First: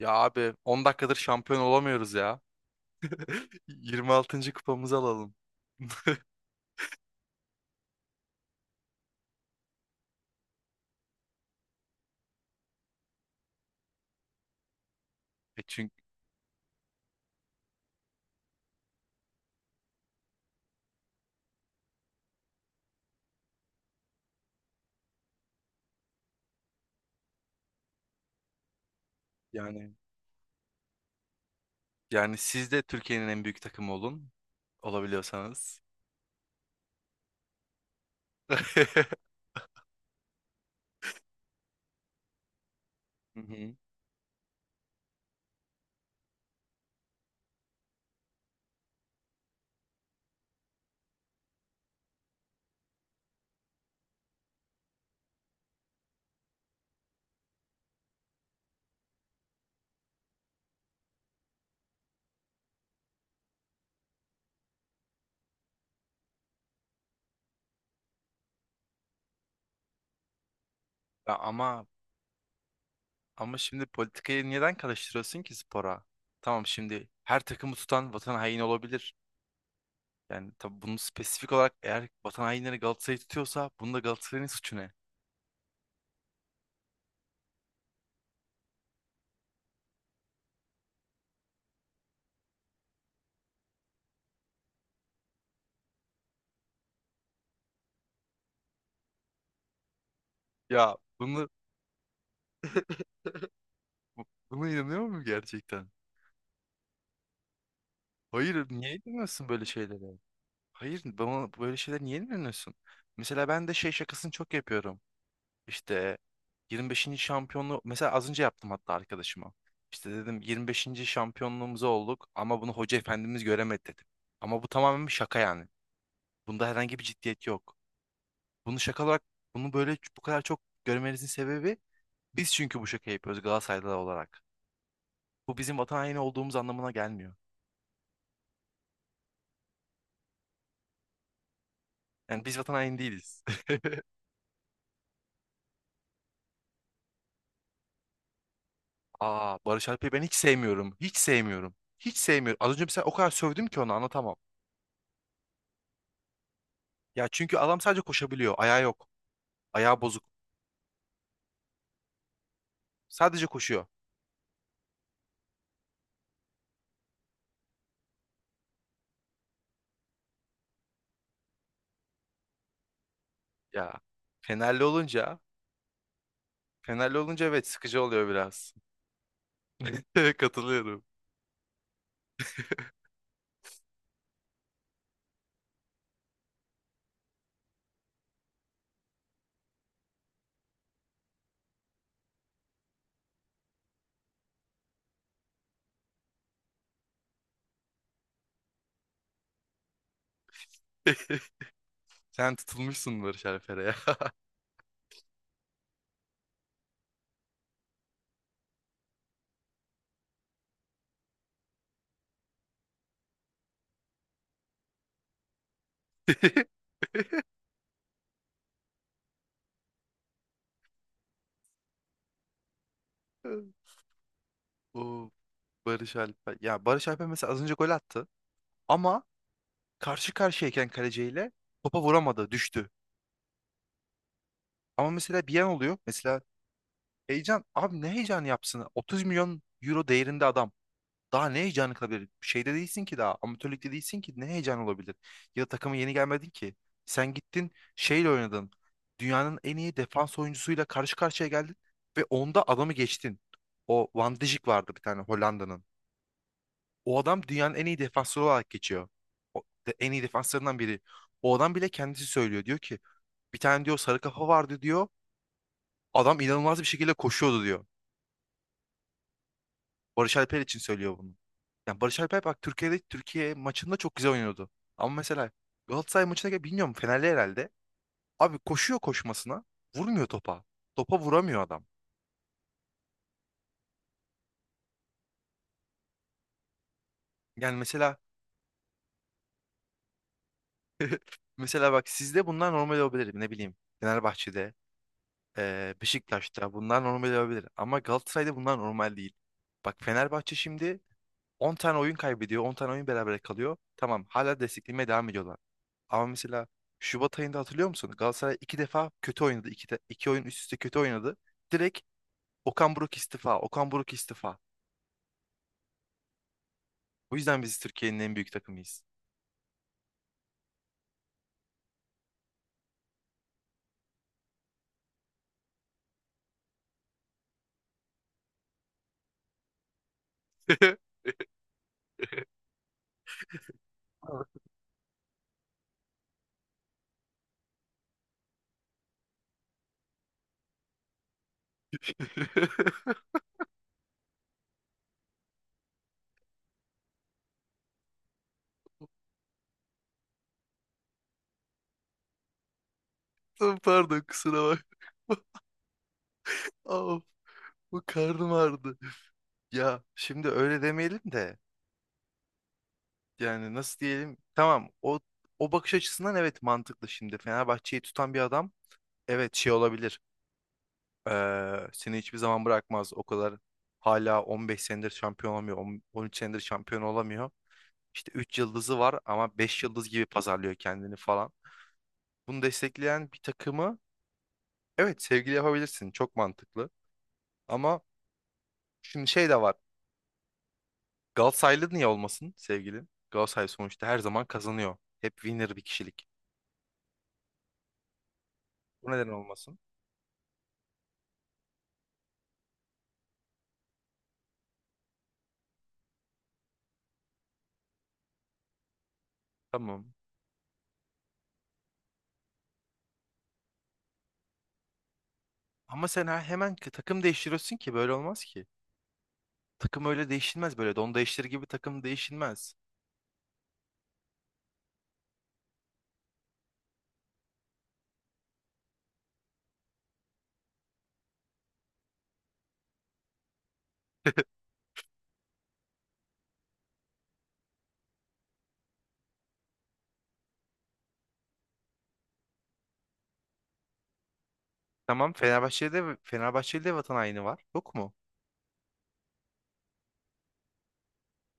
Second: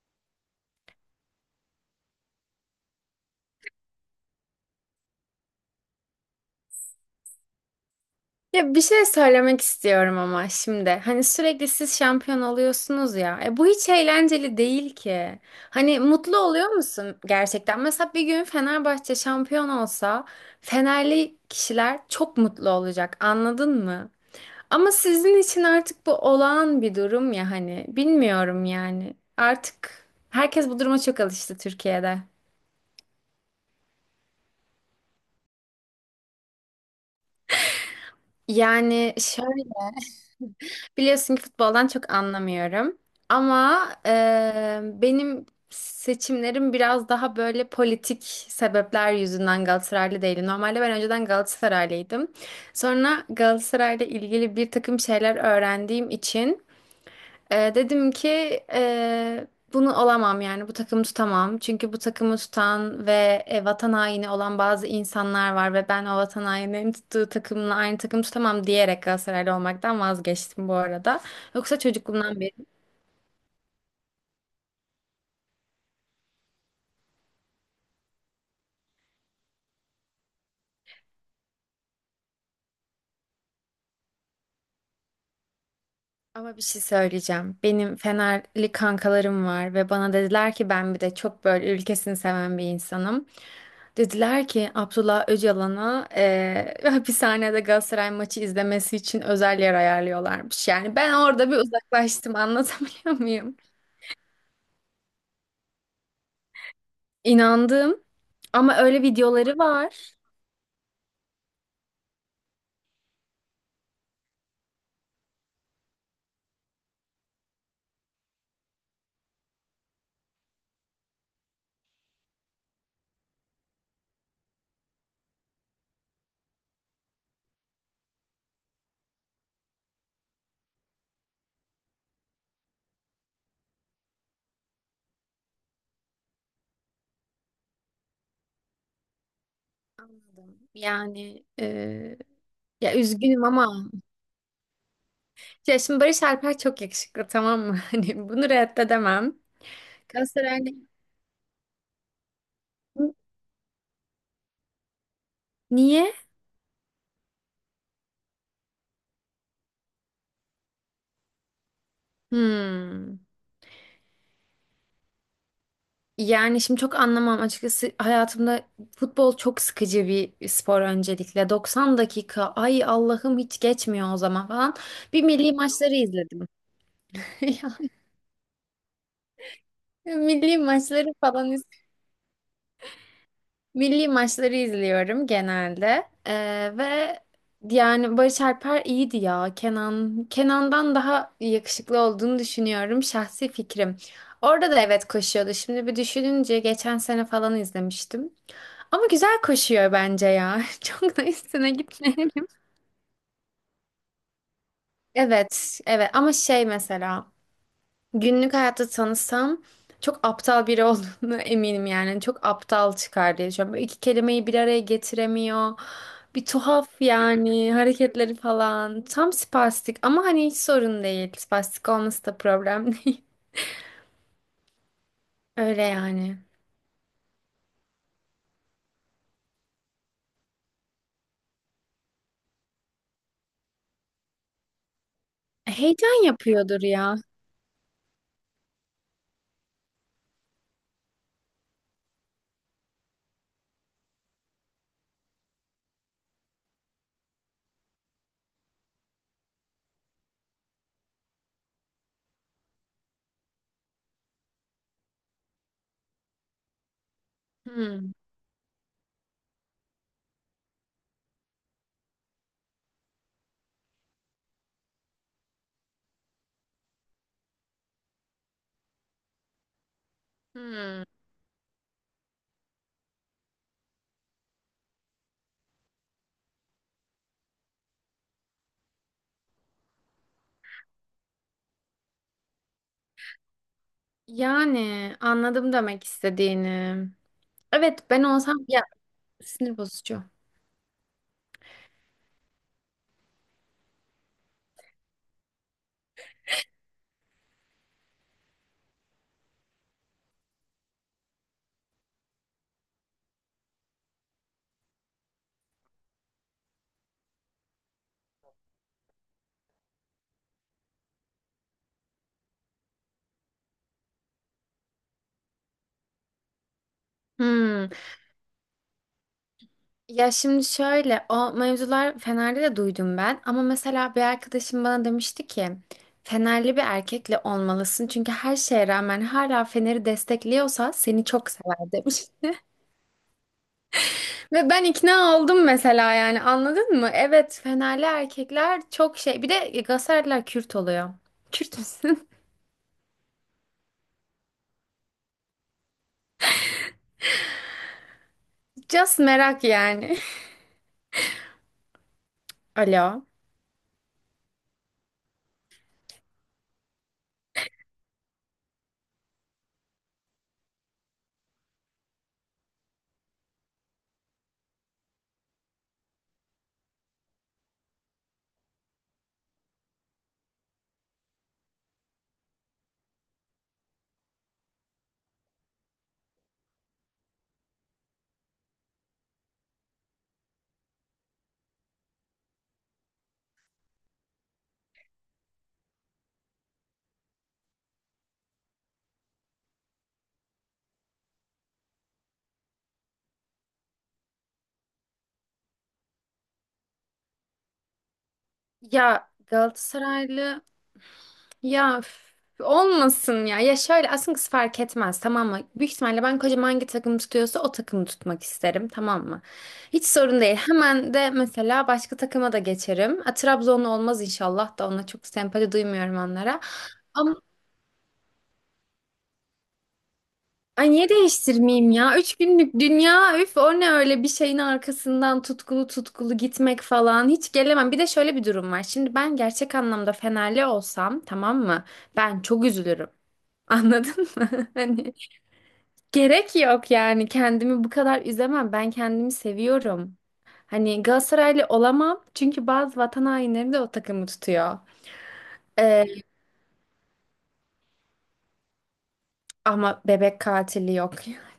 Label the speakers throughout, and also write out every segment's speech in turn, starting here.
Speaker 1: Ya abi 10 dakikadır şampiyon olamıyoruz ya. 26. kupamızı alalım.
Speaker 2: Ya bir şey söylemek istiyorum ama şimdi. Hani sürekli siz şampiyon oluyorsunuz ya. E bu hiç eğlenceli değil ki.
Speaker 1: E
Speaker 2: Hani
Speaker 1: çünkü
Speaker 2: mutlu oluyor musun gerçekten? Mesela bir gün Fenerbahçe şampiyon olsa, Fenerli kişiler çok mutlu olacak. Anladın mı? Ama sizin için artık bu olağan bir durum ya hani. Bilmiyorum yani.
Speaker 1: yani
Speaker 2: Artık herkes bu duruma çok alıştı Türkiye'de.
Speaker 1: yani siz de Türkiye'nin en büyük takımı olabiliyorsanız.
Speaker 2: Yani şöyle. Biliyorsun ki futboldan çok anlamıyorum.
Speaker 1: Hı hı.
Speaker 2: Ama benim seçimlerim biraz daha böyle politik sebepler yüzünden Galatasaraylı değilim. Normalde ben önceden Galatasaraylıydım. Sonra Galatasaray'la ilgili bir takım şeyler öğrendiğim için dedim ki eee, bunu olamam yani bu takımı tutamam. Çünkü bu takımı tutan ve vatan haini olan bazı insanlar var ve ben o vatan haininin tuttuğu takımla aynı takımı tutamam diyerek Galatasaraylı olmaktan vazgeçtim bu arada.
Speaker 1: Ya
Speaker 2: Yoksa
Speaker 1: ama
Speaker 2: çocukluğumdan beri.
Speaker 1: ama şimdi politikayı neden karıştırıyorsun ki spora? Tamam, şimdi her takımı tutan vatan haini olabilir. Yani tabii bunu spesifik olarak, eğer vatan hainleri Galatasaray'ı tutuyorsa, bunda Galatasaray'ın suçu ne?
Speaker 2: Ama bir şey söyleyeceğim. Benim Fenerli kankalarım var ve bana dediler ki ben bir de çok böyle ülkesini seven bir insanım. Dediler ki Abdullah Öcalan'a hapishanede Galatasaray maçı izlemesi için özel yer ayarlıyorlarmış. Yani
Speaker 1: Ya
Speaker 2: ben
Speaker 1: bunu
Speaker 2: orada bir uzaklaştım, anlatabiliyor muyum?
Speaker 1: Buna inanıyor musun gerçekten?
Speaker 2: İnandım,
Speaker 1: Hayır,
Speaker 2: ama
Speaker 1: niye
Speaker 2: öyle
Speaker 1: inanıyorsun
Speaker 2: videoları
Speaker 1: böyle şeylere?
Speaker 2: var.
Speaker 1: Hayır, bana böyle şeyler niye inanıyorsun? Mesela ben de şey şakasını çok yapıyorum. İşte 25. şampiyonluğu mesela az önce yaptım hatta arkadaşıma. İşte dedim 25. şampiyonluğumuzu olduk ama bunu hoca efendimiz göremedi dedim. Ama bu tamamen bir şaka yani. Bunda herhangi bir ciddiyet yok. Bunu şaka olarak bunu böyle bu kadar çok görmenizin sebebi, biz çünkü bu şakayı yapıyoruz Galatasaraylılar olarak. Bu, bizim vatan haini olduğumuz anlamına gelmiyor.
Speaker 2: Anladım. Yani
Speaker 1: Yani biz vatan
Speaker 2: ya
Speaker 1: haini değiliz.
Speaker 2: üzgünüm ama ya şimdi Barış Alper çok yakışıklı, tamam mı? Hani bunu reddedemem.
Speaker 1: Aa, Barış Alper'i ben hiç
Speaker 2: Galatasaray'ın
Speaker 1: sevmiyorum. Hiç sevmiyorum. Hiç sevmiyorum. Az önce mesela o kadar sövdüm ki onu anlatamam.
Speaker 2: niye?
Speaker 1: Ya çünkü adam sadece koşabiliyor. Ayağı yok. Ayağı bozuk.
Speaker 2: Hmm.
Speaker 1: Sadece koşuyor.
Speaker 2: Yani şimdi çok anlamam açıkçası, hayatımda futbol çok sıkıcı bir spor öncelikle. 90 dakika, ay Allah'ım, hiç
Speaker 1: Ya
Speaker 2: geçmiyor o zaman falan.
Speaker 1: Fenerli
Speaker 2: Bir
Speaker 1: olunca
Speaker 2: milli maçları izledim.
Speaker 1: Fenerli olunca evet, sıkıcı oluyor biraz.
Speaker 2: Ya,
Speaker 1: Evet, katılıyorum.
Speaker 2: Milli maçları izliyorum genelde. Ve yani Barış Alper iyiydi ya. Kenan'dan daha yakışıklı olduğunu düşünüyorum, şahsi fikrim. Orada da evet koşuyordu. Şimdi bir düşününce geçen sene falan izlemiştim. Ama güzel koşuyor bence ya. Çok da üstüne gitmeyelim.
Speaker 1: Sen tutulmuşsun Barış Alper'e ya.
Speaker 2: Evet, evet, ama şey mesela günlük hayatta tanısam çok aptal biri olduğunu eminim yani. Çok aptal çıkar diye düşünüyorum. Böyle iki kelimeyi bir araya getiremiyor. Bir tuhaf yani hareketleri falan. Tam spastik ama hani hiç sorun değil. Spastik olması da problem değil.
Speaker 1: O
Speaker 2: Öyle
Speaker 1: Barış
Speaker 2: yani.
Speaker 1: Alper. Ya Barış Alper mesela az önce gol attı. Ama karşı karşıyayken kaleciyle topa vuramadı. Düştü. Ama mesela bir yan oluyor.
Speaker 2: Heyecan
Speaker 1: Mesela
Speaker 2: yapıyordur ya.
Speaker 1: heyecan abi, ne heyecan yapsın? 30 milyon euro değerinde adam. Daha ne heyecanı kalabilir? Şeyde değilsin ki daha. Amatörlükte değilsin ki. Ne heyecan olabilir? Ya da takıma yeni gelmedin ki. Sen gittin şeyle oynadın. Dünyanın en iyi defans oyuncusuyla karşı karşıya geldin. Ve onda adamı geçtin. O Van Dijk vardı bir tane, Hollanda'nın. O adam dünyanın en iyi
Speaker 2: Hmm.
Speaker 1: defansları olarak geçiyor. O, en iyi defanslarından biri. O adam bile kendisi söylüyor. Diyor ki bir tane diyor sarı kafa vardı diyor. Adam inanılmaz bir şekilde koşuyordu diyor. Barış Alper için
Speaker 2: Hmm.
Speaker 1: söylüyor bunu. Yani Barış Alper bak, Türkiye'de, Türkiye maçında çok güzel oynuyordu. Ama mesela Galatasaray maçına gel, bilmiyorum, Fenerli herhalde. Abi koşuyor koşmasına, vurmuyor topa. Topa vuramıyor adam.
Speaker 2: Yani anladım demek istediğini.
Speaker 1: Yani
Speaker 2: Evet,
Speaker 1: mesela
Speaker 2: ben olsam ya, sinir bozucu.
Speaker 1: mesela bak, sizde bunlar normal olabilir, ne bileyim. Fenerbahçe'de, Beşiktaş'ta bunlar normal olabilir. Ama Galatasaray'da bunlar normal değil. Bak, Fenerbahçe şimdi 10 tane oyun kaybediyor, 10 tane oyun berabere kalıyor. Tamam, hala desteklemeye devam ediyorlar. Ama mesela Şubat ayında hatırlıyor musun? Galatasaray iki defa kötü oynadı. İki oyun üst üste kötü oynadı. Direkt Okan Buruk istifa. Okan Buruk istifa. Bu yüzden biz
Speaker 2: Hmm.
Speaker 1: Türkiye'nin en büyük takımıyız.
Speaker 2: Ya şimdi şöyle, o mevzular Fener'de de duydum ben, ama mesela bir arkadaşım bana demişti ki Fenerli bir erkekle olmalısın çünkü her şeye rağmen hala Fener'i destekliyorsa seni çok sever demiş. Ve ben ikna oldum mesela, yani anladın mı? Evet, Fenerli erkekler çok şey, bir de Galatasaraylılar Kürt oluyor. Kürt müsün? Just merak yani. Alo.
Speaker 1: Ay, pardon, kusura bak. Of, bu karnım ağrıdı. Ya şimdi öyle demeyelim de, yani nasıl diyelim? Tamam, o bakış açısından evet, mantıklı şimdi. Fenerbahçe'yi tutan bir adam evet, şey olabilir. Seni hiçbir zaman bırakmaz. O kadar, hala 15 senedir şampiyon olamıyor. 13 senedir şampiyon olamıyor. İşte 3 yıldızı var ama 5 yıldız gibi pazarlıyor kendini falan. Bunu destekleyen bir takımı evet, sevgili yapabilirsin. Çok mantıklı. Ama şimdi şey de var. Galatasaraylı niye olmasın sevgilin? Galatasaray sonuçta her zaman kazanıyor. Hep winner bir kişilik. Bu neden
Speaker 2: Ya
Speaker 1: olmasın?
Speaker 2: Galatasaraylı. Ya üf, olmasın ya. Ya şöyle, aslında kız fark etmez tamam mı? Büyük ihtimalle ben kocam hangi takım tutuyorsa o takımı tutmak isterim, tamam mı? Hiç
Speaker 1: Tamam.
Speaker 2: sorun değil. Hemen de mesela başka takıma da geçerim. A, Trabzonlu olmaz inşallah, da ona çok sempati
Speaker 1: Ama
Speaker 2: duymuyorum,
Speaker 1: sen
Speaker 2: onlara.
Speaker 1: hemen takım
Speaker 2: Ama
Speaker 1: değiştiriyorsun ki, böyle olmaz ki. Takım öyle değişilmez
Speaker 2: ay,
Speaker 1: böyle.
Speaker 2: niye
Speaker 1: Don değiştir gibi
Speaker 2: değiştirmeyeyim
Speaker 1: takım
Speaker 2: ya? Üç
Speaker 1: değişilmez.
Speaker 2: günlük dünya, üf, o ne öyle bir şeyin arkasından tutkulu tutkulu gitmek falan, hiç gelemem. Bir de şöyle bir durum var. Şimdi ben gerçek anlamda Fenerli olsam tamam mı? Ben çok üzülürüm. Anladın mı? Hani, gerek yok yani, kendimi bu kadar üzemem. Ben kendimi seviyorum. Hani Galatasaraylı olamam çünkü bazı vatan hainleri de o takımı tutuyor.
Speaker 1: Tamam, Fenerbahçe'de,
Speaker 2: Ee,
Speaker 1: Fenerbahçeli de vatan haini var. Yok mu?
Speaker 2: ama bebek katili yok.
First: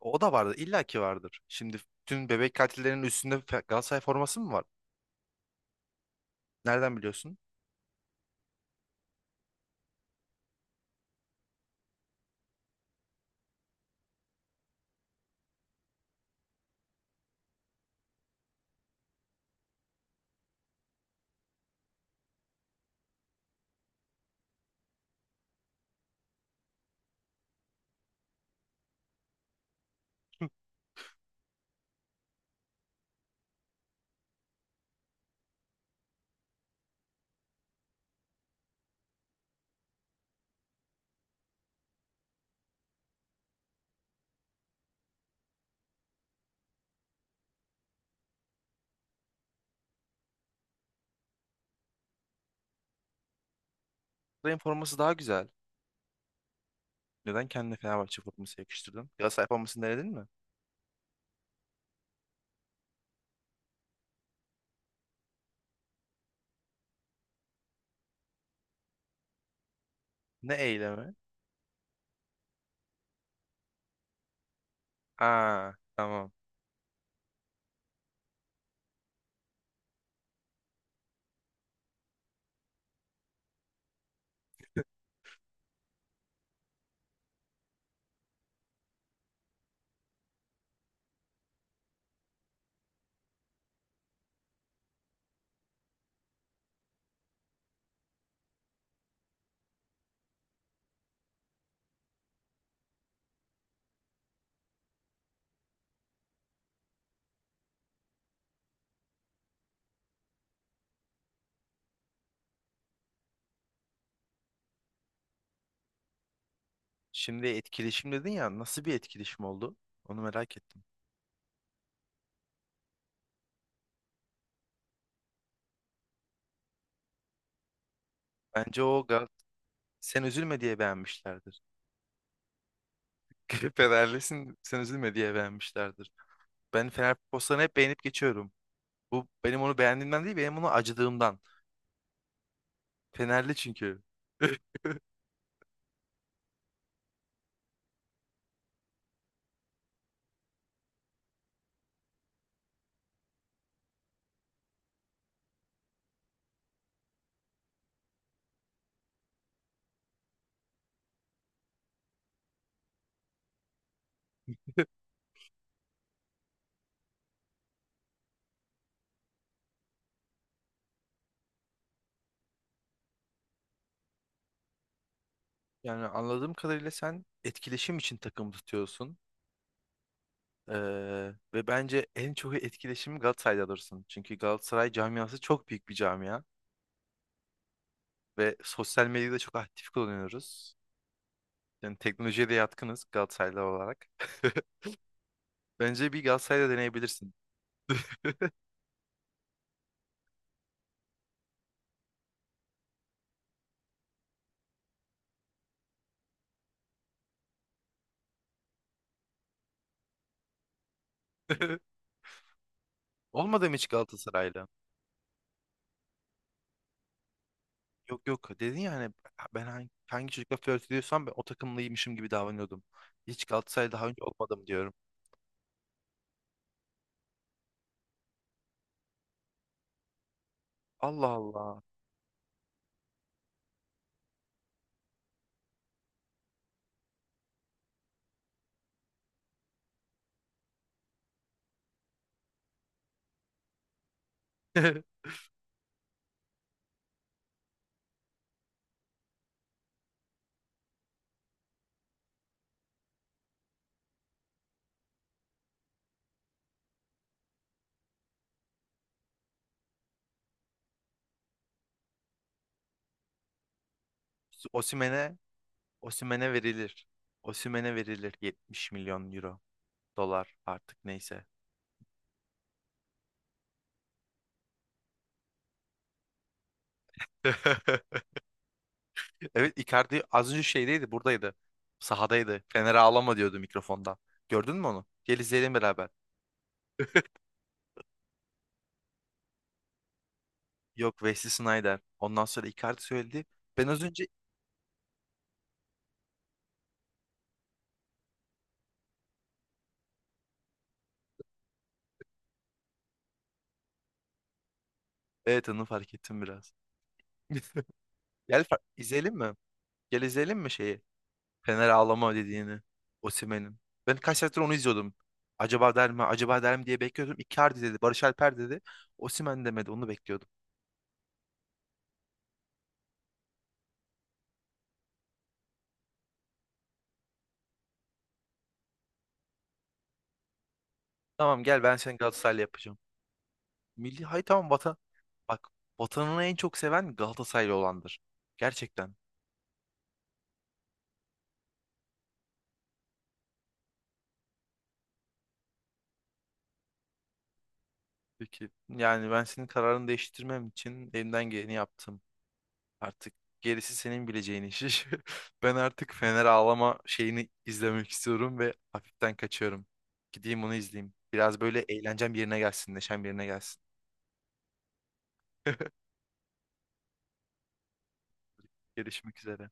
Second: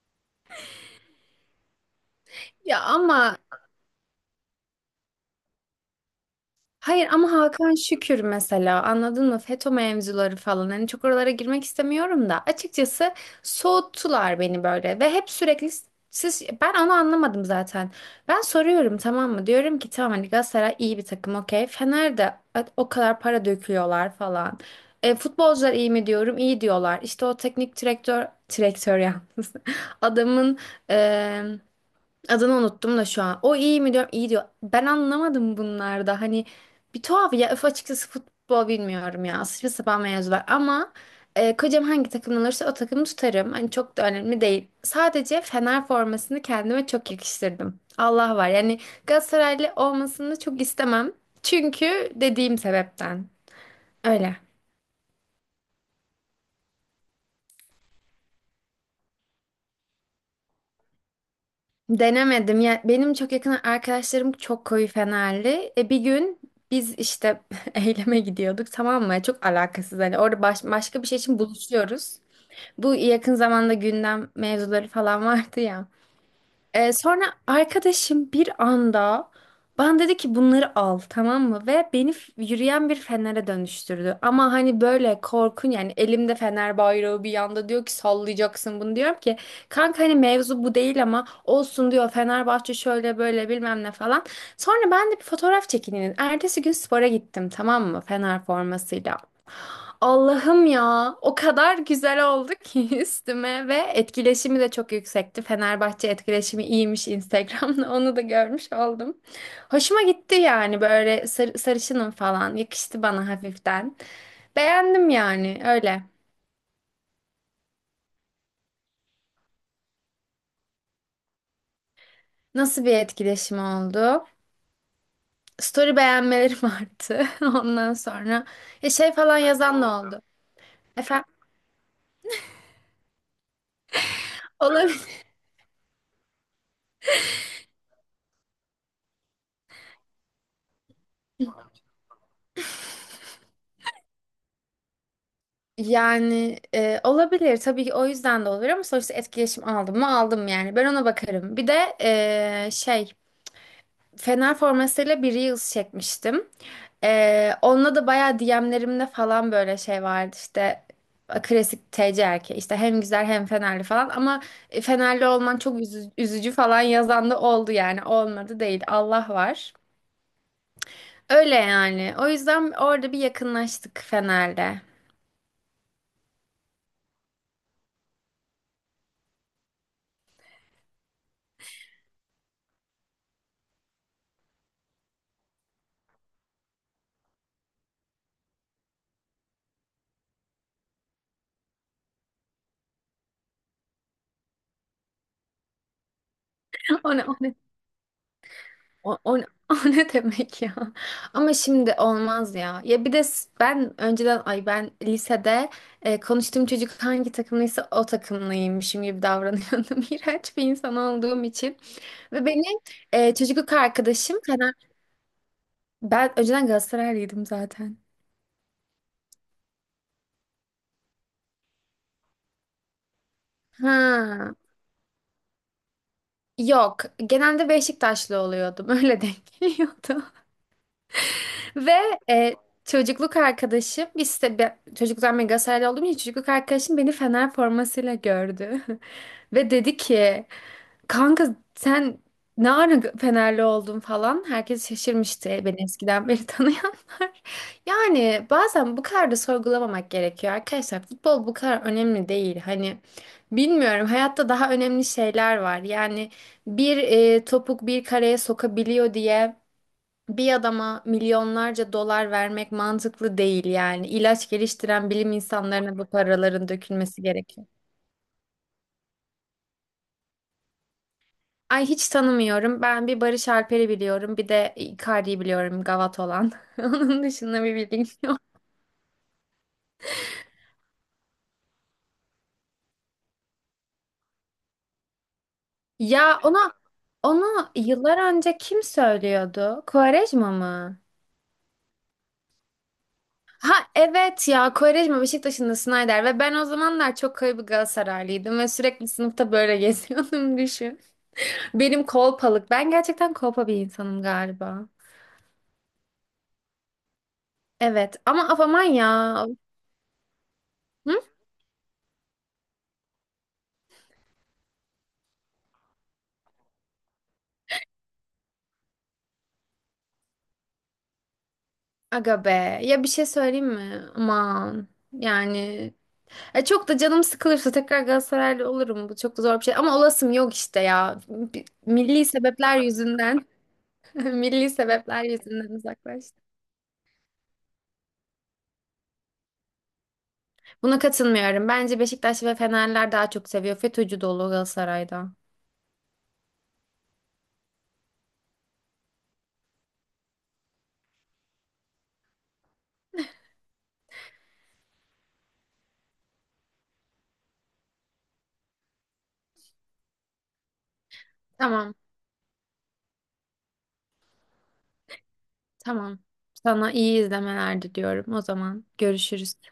Speaker 1: O da vardır. İlla ki vardır. Şimdi tüm bebek
Speaker 2: Ya
Speaker 1: katillerinin üstünde
Speaker 2: ama.
Speaker 1: Galatasaray forması mı var? Nereden
Speaker 2: Hayır, ama
Speaker 1: biliyorsun?
Speaker 2: Hakan Şükür mesela, anladın mı? FETÖ mevzuları falan, hani çok oralara girmek istemiyorum da açıkçası, soğuttular beni böyle ve hep sürekli siz, ben onu anlamadım zaten. Ben soruyorum tamam mı? Diyorum ki tamam, hani Galatasaray iyi bir takım, okey. Fener'de o kadar para döküyorlar falan. Futbolcular iyi mi diyorum? İyi diyorlar. İşte o teknik direktör yalnız. Adamın Adını unuttum da şu an. O iyi mi diyorum? İyi diyor. Ben anlamadım bunlarda. Hani bir tuhaf ya. Öf, açıkçası futbol bilmiyorum ya. Saçma sapan mevzular. Ama kocam hangi takımdan olursa o takımı tutarım. Hani çok da önemli değil. Sadece Fener formasını kendime çok yakıştırdım. Allah var. Yani Galatasaraylı olmasını çok istemem. Çünkü dediğim sebepten. Öyle.
Speaker 1: Galatasaray'ın forması daha güzel. Neden kendine Fenerbahçe forması yakıştırdın? Galatasaray formasını denedin mi?
Speaker 2: Denemedim. Ya benim çok yakın arkadaşlarım çok koyu Fenerli. Bir gün biz işte eyleme gidiyorduk, tamam mı? Çok alakasız hani, orada
Speaker 1: Ne
Speaker 2: başka bir
Speaker 1: eylemi?
Speaker 2: şey için buluşuyoruz. Bu yakın zamanda gündem mevzuları falan vardı
Speaker 1: Aa,
Speaker 2: ya.
Speaker 1: tamam.
Speaker 2: Sonra arkadaşım bir anda bana dedi ki bunları al, tamam mı? Ve beni yürüyen bir fenere dönüştürdü. Ama hani böyle korkun yani, elimde fener bayrağı bir yanda, diyor ki sallayacaksın bunu, diyorum ki kanka hani mevzu bu değil, ama olsun diyor, Fenerbahçe şöyle böyle bilmem ne falan. Sonra ben de bir fotoğraf çekineyim dedim. Ertesi gün spora gittim, tamam mı, Fener formasıyla. Allah'ım ya, o kadar güzel oldu ki üstüme, ve etkileşimi de çok yüksekti. Fenerbahçe etkileşimi iyiymiş Instagram'da, onu da görmüş oldum. Hoşuma gitti yani, böyle sarışınım falan, yakıştı bana hafiften. Beğendim yani, öyle.
Speaker 1: Şimdi etkileşim dedin ya. Nasıl bir etkileşim oldu? Onu merak ettim.
Speaker 2: Nasıl bir etkileşim oldu? Story beğenmelerim arttı. Ondan sonra
Speaker 1: Bence
Speaker 2: ya
Speaker 1: o
Speaker 2: şey
Speaker 1: Gal
Speaker 2: falan yazan da
Speaker 1: sen
Speaker 2: oldu.
Speaker 1: üzülme diye beğenmişlerdir. Fenerlisin, sen
Speaker 2: Efendim.
Speaker 1: üzülme diye beğenmişlerdir. Ben Fener postlarını hep beğenip geçiyorum. Bu, benim onu beğendiğimden değil, benim onu acıdığımdan. Fenerli çünkü.
Speaker 2: Yani olabilir, tabii ki o yüzden de olabilir, ama sonuçta etkileşim aldım mı aldım, yani ben ona bakarım. Bir de şey, Fener formasıyla bir Reels çekmiştim. Onunla da bayağı DM'lerimde falan böyle şey vardı işte, klasik TC erkeği işte, hem güzel hem Fenerli falan, ama Fenerli olman çok üzücü falan yazan da oldu, yani olmadı değil, Allah var. Öyle yani, o yüzden orada bir yakınlaştık Fener'le.
Speaker 1: Yani anladığım kadarıyla sen etkileşim için takım tutuyorsun. Ve bence en çok etkileşimi Galatasaray'da alırsın. Çünkü Galatasaray camiası çok büyük bir camia. Ve sosyal medyada çok aktif kullanıyoruz. Yani teknolojiye de yatkınız Galatasaraylı olarak. Bence bir Galatasaray'da
Speaker 2: O ne,
Speaker 1: deneyebilirsin.
Speaker 2: o ne? O, o, o ne demek ya? Ama şimdi olmaz ya. Ya bir de ben önceden, ay, ben lisede konuştuğum çocuk hangi takımlıysa o takımlıymışım gibi davranıyordum. İğrenç bir insan olduğum için. Ve benim çocukluk
Speaker 1: Olmadım hiç
Speaker 2: arkadaşım
Speaker 1: Galatasaray'la.
Speaker 2: Fener... Ben önceden Galatasaraylıydım zaten.
Speaker 1: Yok yok, dedin ya hani ben hangi çocukla flört ediyorsam ben o takımlıymışım gibi davranıyordum. Hiç Galatasaray daha önce
Speaker 2: Ha.
Speaker 1: olmadım diyorum.
Speaker 2: Yok. Genelde Beşiktaşlı oluyordum. Öyle denk geliyordu.
Speaker 1: Allah Allah.
Speaker 2: Ve e, çocukluk arkadaşım, biz de çocukluktan ben Galatasaraylı olduğum için çocukluk arkadaşım beni Fener formasıyla gördü. Ve dedi ki kanka, sen ne ara Fenerli oldun falan. Herkes şaşırmıştı, beni eskiden beri tanıyanlar. Yani bazen bu kadar da sorgulamamak gerekiyor arkadaşlar. Futbol bu kadar önemli değil. Hani bilmiyorum, hayatta daha önemli şeyler var. Yani bir topuk bir kareye sokabiliyor diye bir adama milyonlarca dolar vermek mantıklı değil yani. İlaç geliştiren bilim
Speaker 1: Osimhen'e
Speaker 2: insanlarına bu
Speaker 1: Osimhen'e
Speaker 2: paraların
Speaker 1: verilir.
Speaker 2: dökülmesi gerekiyor.
Speaker 1: Osimhen'e verilir 70 milyon euro, dolar artık neyse.
Speaker 2: Ay hiç tanımıyorum. Ben bir Barış Alper'i biliyorum. Bir de Icardi'yi biliyorum, gavat olan. Onun dışında bir bilgim yok.
Speaker 1: Evet, Icardi az önce şeydeydi, buradaydı. Sahadaydı. Fener'e ağlama diyordu mikrofonda. Gördün mü onu? Gel izleyelim beraber.
Speaker 2: Ya ona onu yıllar önce kim söylüyordu? Quaresma mı?
Speaker 1: Yok, Wesley Sneijder. Ondan sonra Icardi söyledi.
Speaker 2: Ha
Speaker 1: Ben az önce,
Speaker 2: evet ya, Quaresma Beşiktaş'ın, da Snyder, ve ben o zamanlar çok koyu bir Galatasaraylıydım ve sürekli sınıfta böyle geziyordum düşün. Benim kolpalık. Ben gerçekten kolpa bir insanım galiba.
Speaker 1: evet, onu fark ettim biraz.
Speaker 2: Evet ama, af,
Speaker 1: Gel
Speaker 2: aman
Speaker 1: izleyelim
Speaker 2: ya.
Speaker 1: mi? Gel izleyelim mi şeyi?
Speaker 2: Hı?
Speaker 1: Fener ağlama dediğini. Osimhen'in. Ben kaç saattir onu izliyordum. Acaba der mi? Acaba der mi diye bekliyordum. Icardi dedi. Barış Alper dedi. Osimhen demedi. Onu bekliyordum.
Speaker 2: Aga be. Ya bir şey söyleyeyim mi? Aman. Yani çok da canım sıkılırsa tekrar Galatasaraylı olurum. Bu çok da zor bir şey. Ama olasım yok işte ya.
Speaker 1: Tamam, gel ben seni
Speaker 2: Milli
Speaker 1: Galatasaraylı
Speaker 2: sebepler
Speaker 1: yapacağım.
Speaker 2: yüzünden.
Speaker 1: Milli, hay tamam,
Speaker 2: Milli
Speaker 1: vatan.
Speaker 2: sebepler
Speaker 1: Bak,
Speaker 2: yüzünden
Speaker 1: vatanını
Speaker 2: uzaklaştım.
Speaker 1: en çok seven Galatasaraylı olandır. Gerçekten.
Speaker 2: Buna katılmıyorum. Bence Beşiktaş ve Fenerler daha çok seviyor. FETÖ'cü dolu Galatasaray'da.
Speaker 1: Peki, yani ben senin kararını değiştirmem için elimden geleni yaptım. Artık gerisi senin bileceğin iş. Ben artık Fener ağlama şeyini izlemek istiyorum ve hafiften kaçıyorum. Gideyim onu izleyeyim. Biraz böyle
Speaker 2: Tamam.
Speaker 1: eğlencem yerine gelsin, neşem yerine gelsin.
Speaker 2: Tamam. Sana iyi izlemeler diliyorum. O zaman
Speaker 1: Görüşmek
Speaker 2: görüşürüz.
Speaker 1: üzere.